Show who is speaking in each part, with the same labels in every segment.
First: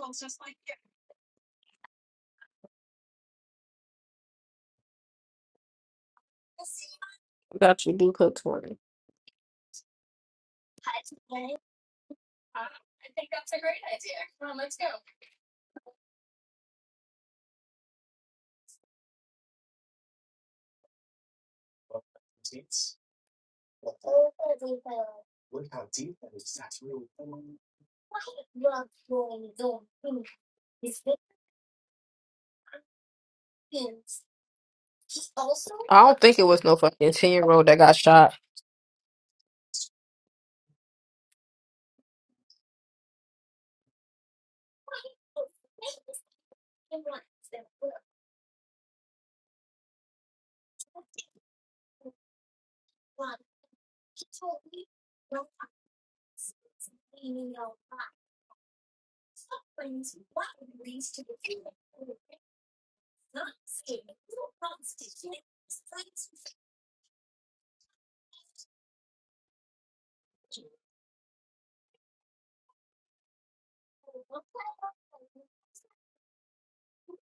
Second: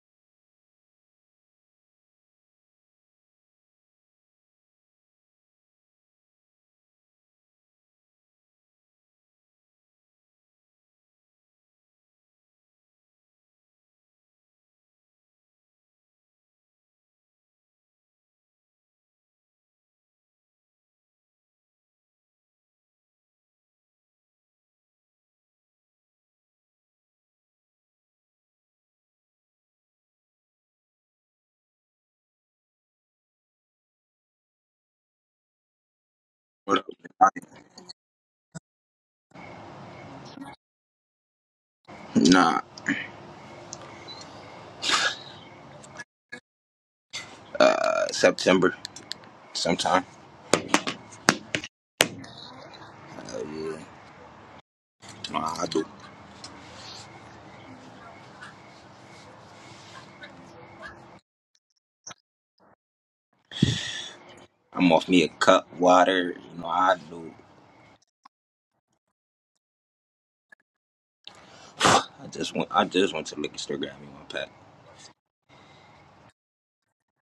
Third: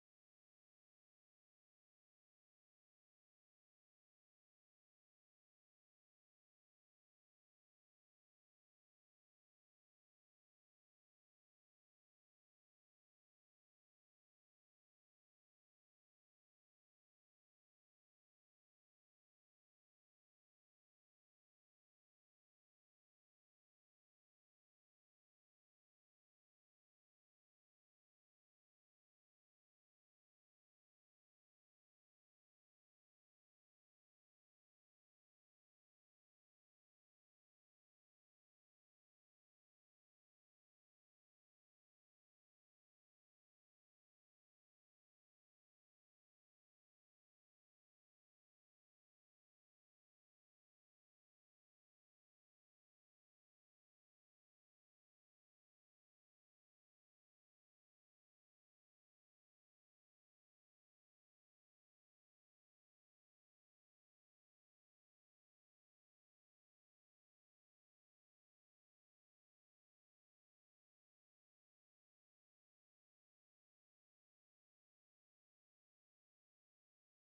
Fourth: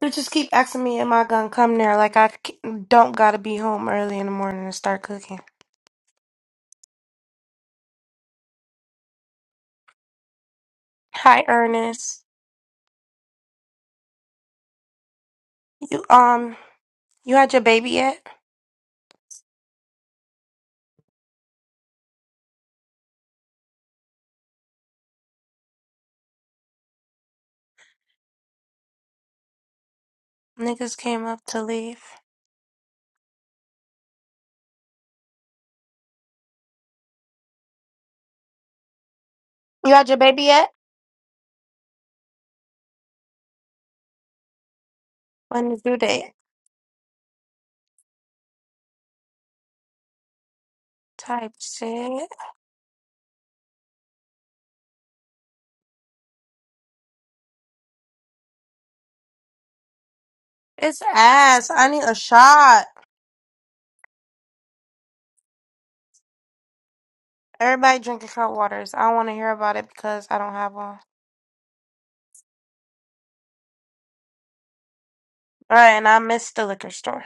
Speaker 1: They just keep asking me, am I gonna come there? Like I c- don't gotta be home early in the morning to start cooking. Hi, Ernest. You um, you had your baby yet? Niggas came up to leave.
Speaker 2: I don't think it was no fucking 10 year old that got shot.
Speaker 1: You had your baby yet?
Speaker 3: Nah,
Speaker 1: When do they
Speaker 3: uh, September sometime.
Speaker 1: type shit?
Speaker 3: Uh, yeah, no, I do.
Speaker 1: It's ass. I need a shot.
Speaker 3: I'm off me a cup, water. You know, I do.
Speaker 1: Everybody drinking hot waters. I don't want to hear about it because I don't have one.
Speaker 3: I just went. I just went to the liquor store, grab me one pack.
Speaker 1: All right, and I missed the liquor store.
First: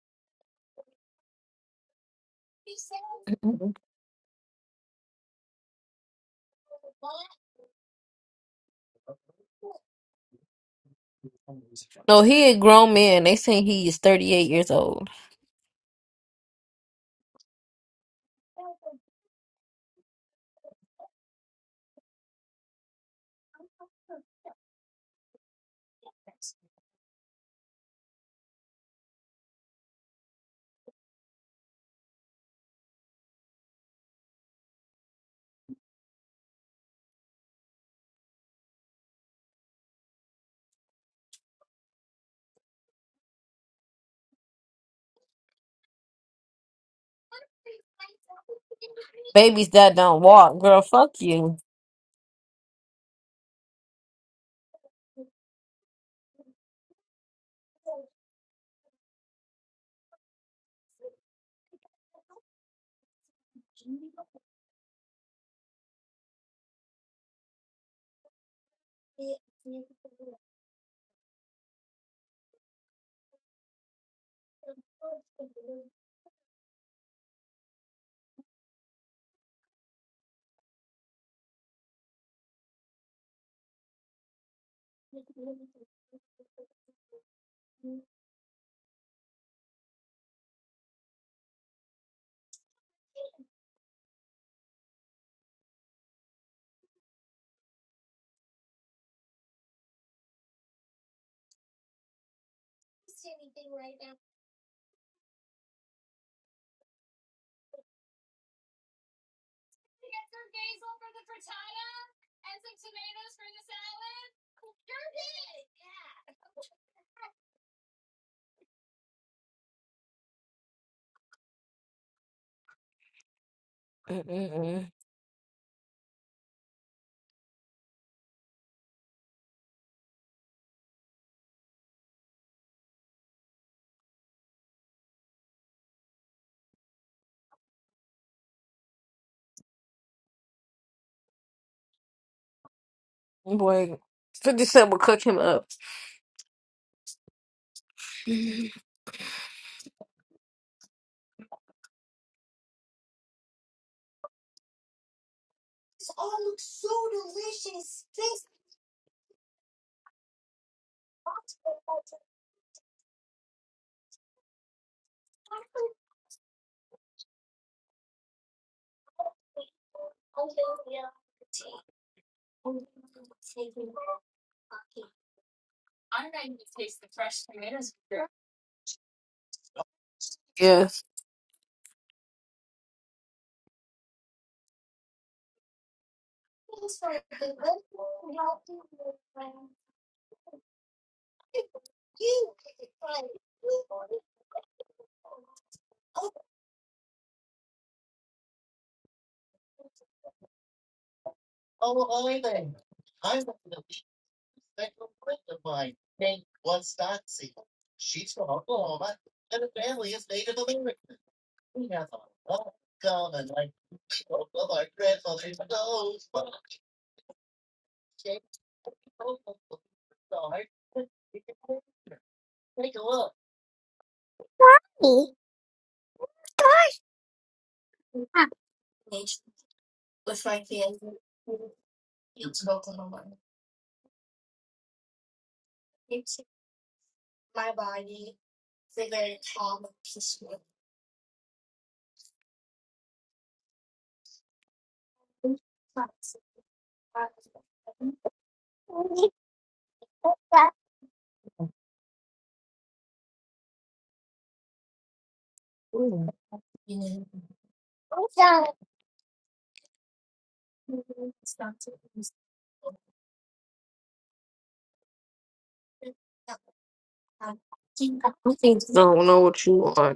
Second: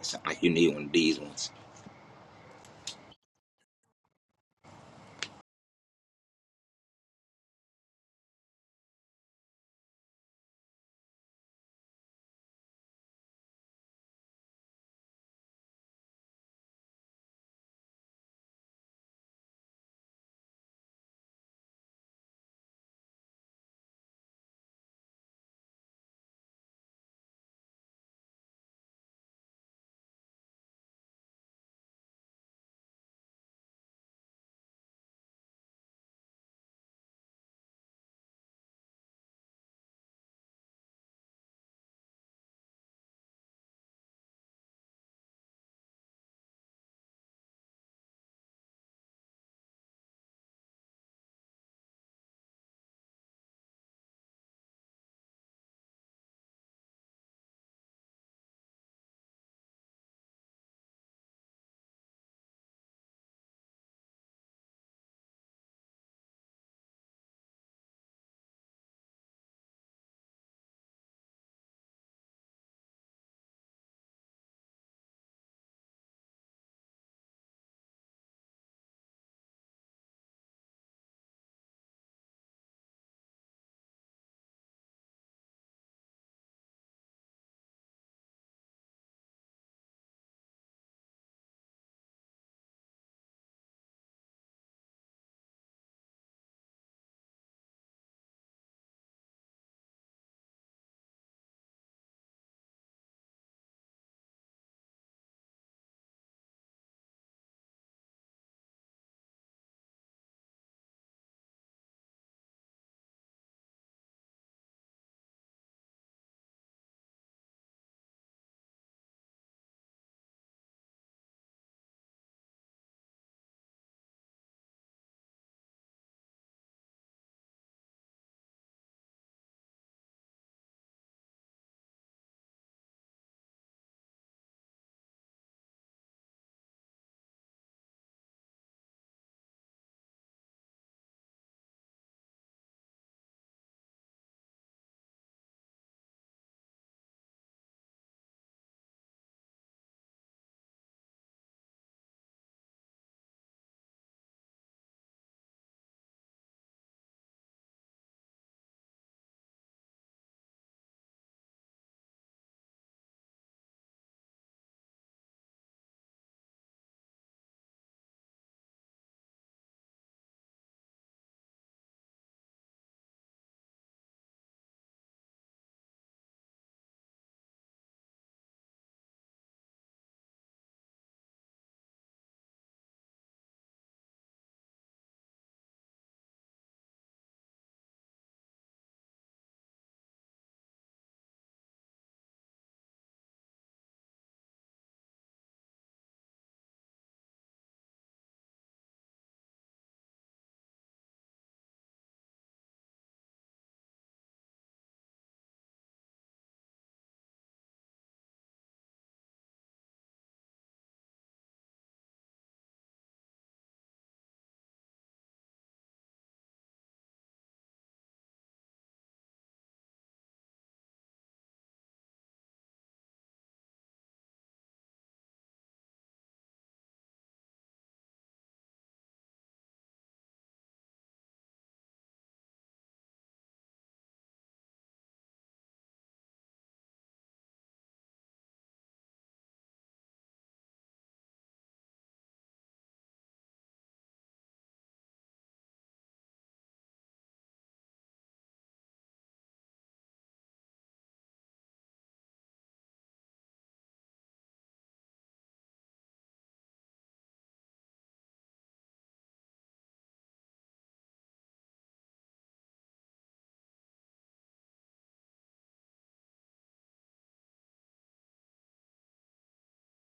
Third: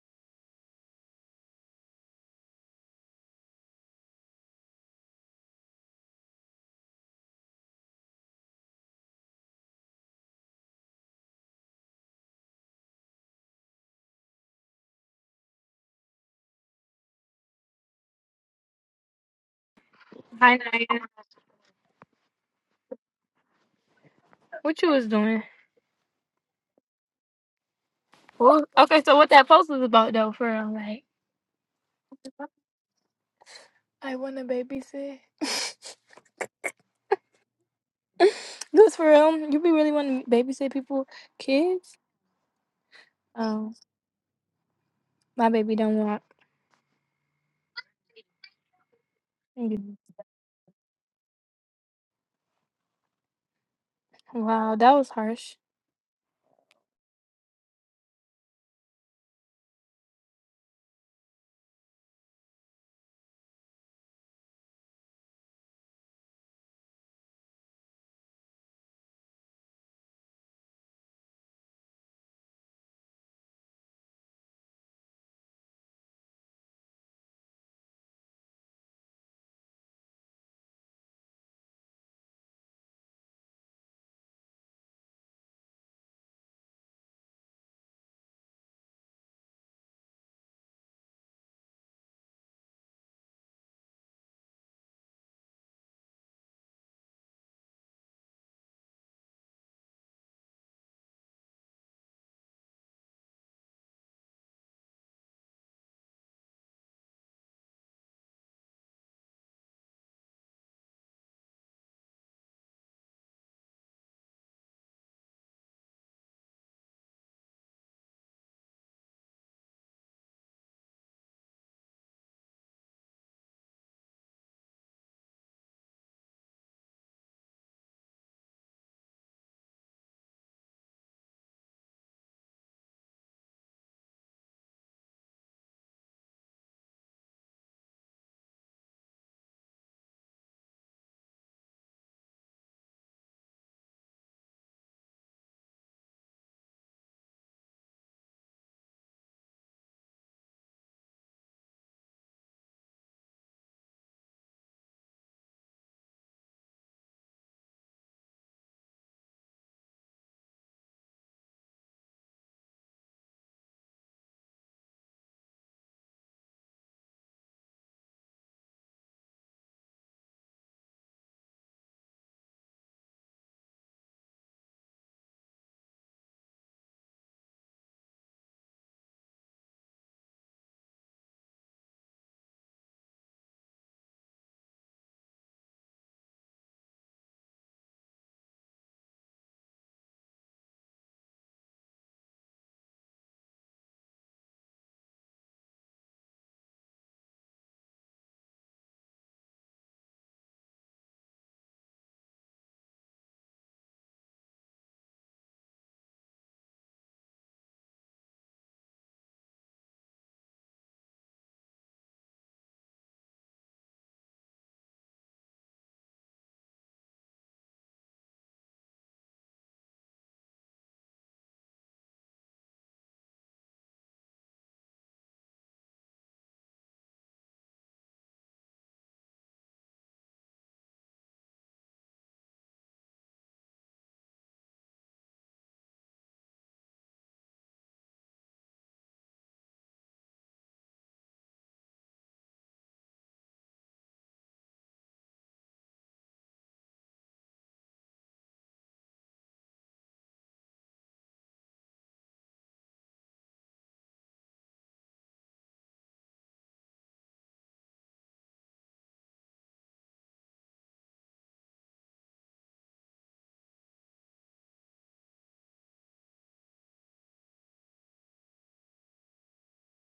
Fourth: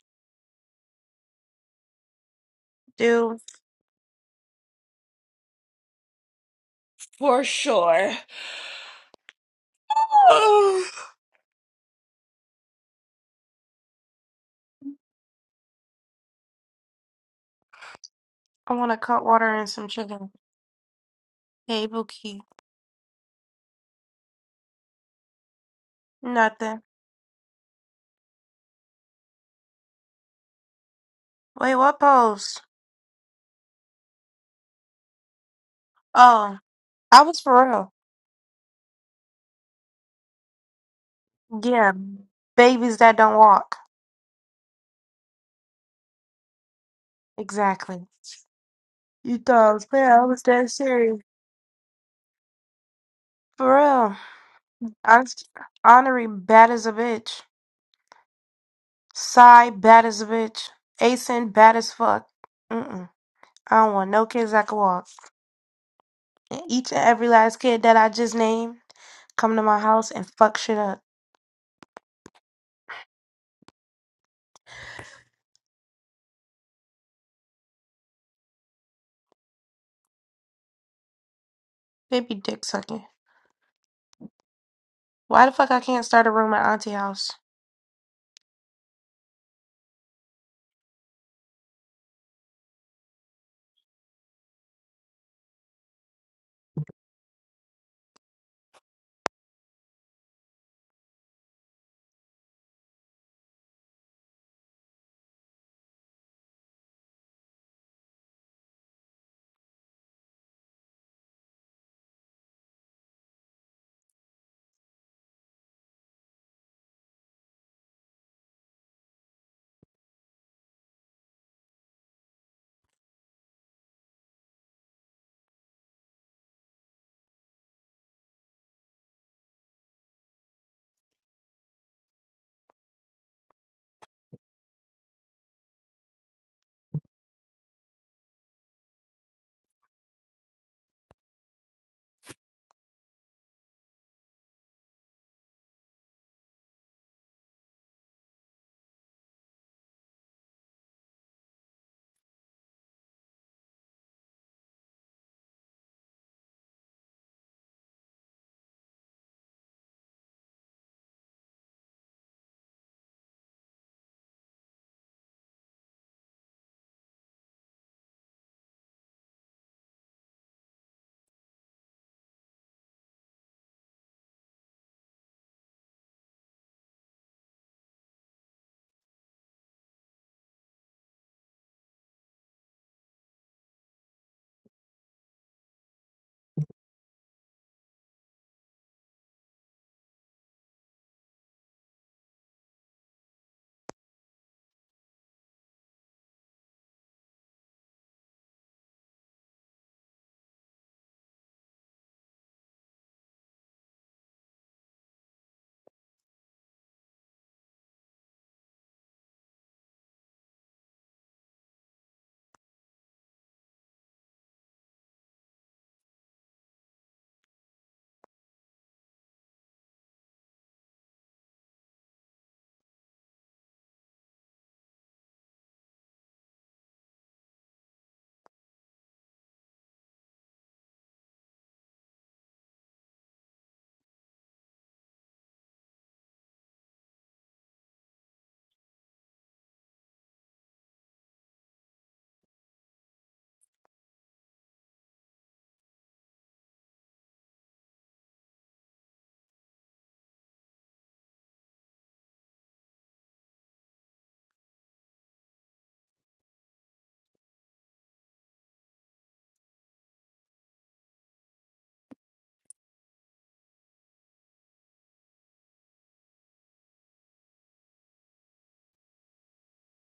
Speaker 3: Sound like you need one of these ones.
Speaker 1: Dude, For sure. I
Speaker 2: No, he a grown man. They saying he is 38 years old.
Speaker 1: want a cut water and some chicken.
Speaker 4: Hi, Naya.
Speaker 1: Hey, Bookie.
Speaker 4: What you was doing?
Speaker 1: Nothing.
Speaker 4: Well, okay, so what that post was about though, for real, like
Speaker 1: Wait, what pose?
Speaker 4: I wanna babysit.
Speaker 1: Oh, I was for real.
Speaker 4: This for real? You be really wanting to babysit people,
Speaker 1: Yeah,
Speaker 4: kids?
Speaker 1: babies that don't
Speaker 4: Oh,
Speaker 1: walk.
Speaker 4: my baby don't want.
Speaker 1: Exactly. You thought
Speaker 2: Babies
Speaker 1: I was
Speaker 2: that
Speaker 4: Mm.
Speaker 1: playing?
Speaker 2: don't
Speaker 1: I was
Speaker 2: walk.
Speaker 1: that
Speaker 2: Girl, fuck
Speaker 1: serious.
Speaker 2: you.
Speaker 1: For real.
Speaker 4: Wow, that was
Speaker 1: Honest,
Speaker 4: harsh.
Speaker 1: honorary bad as a bitch. Psy bad as a bitch. Asin bad as fuck. Mm-mm. I don't want no kids that can walk. And each and every last kid that I just named come to my house and fuck shit up. They be dick sucking. Why the fuck I can't start a room at auntie house?
Speaker 2: Mm-mm-mm. Boy, 50 Cent will cook him up. Yes. I think you don't know what you are.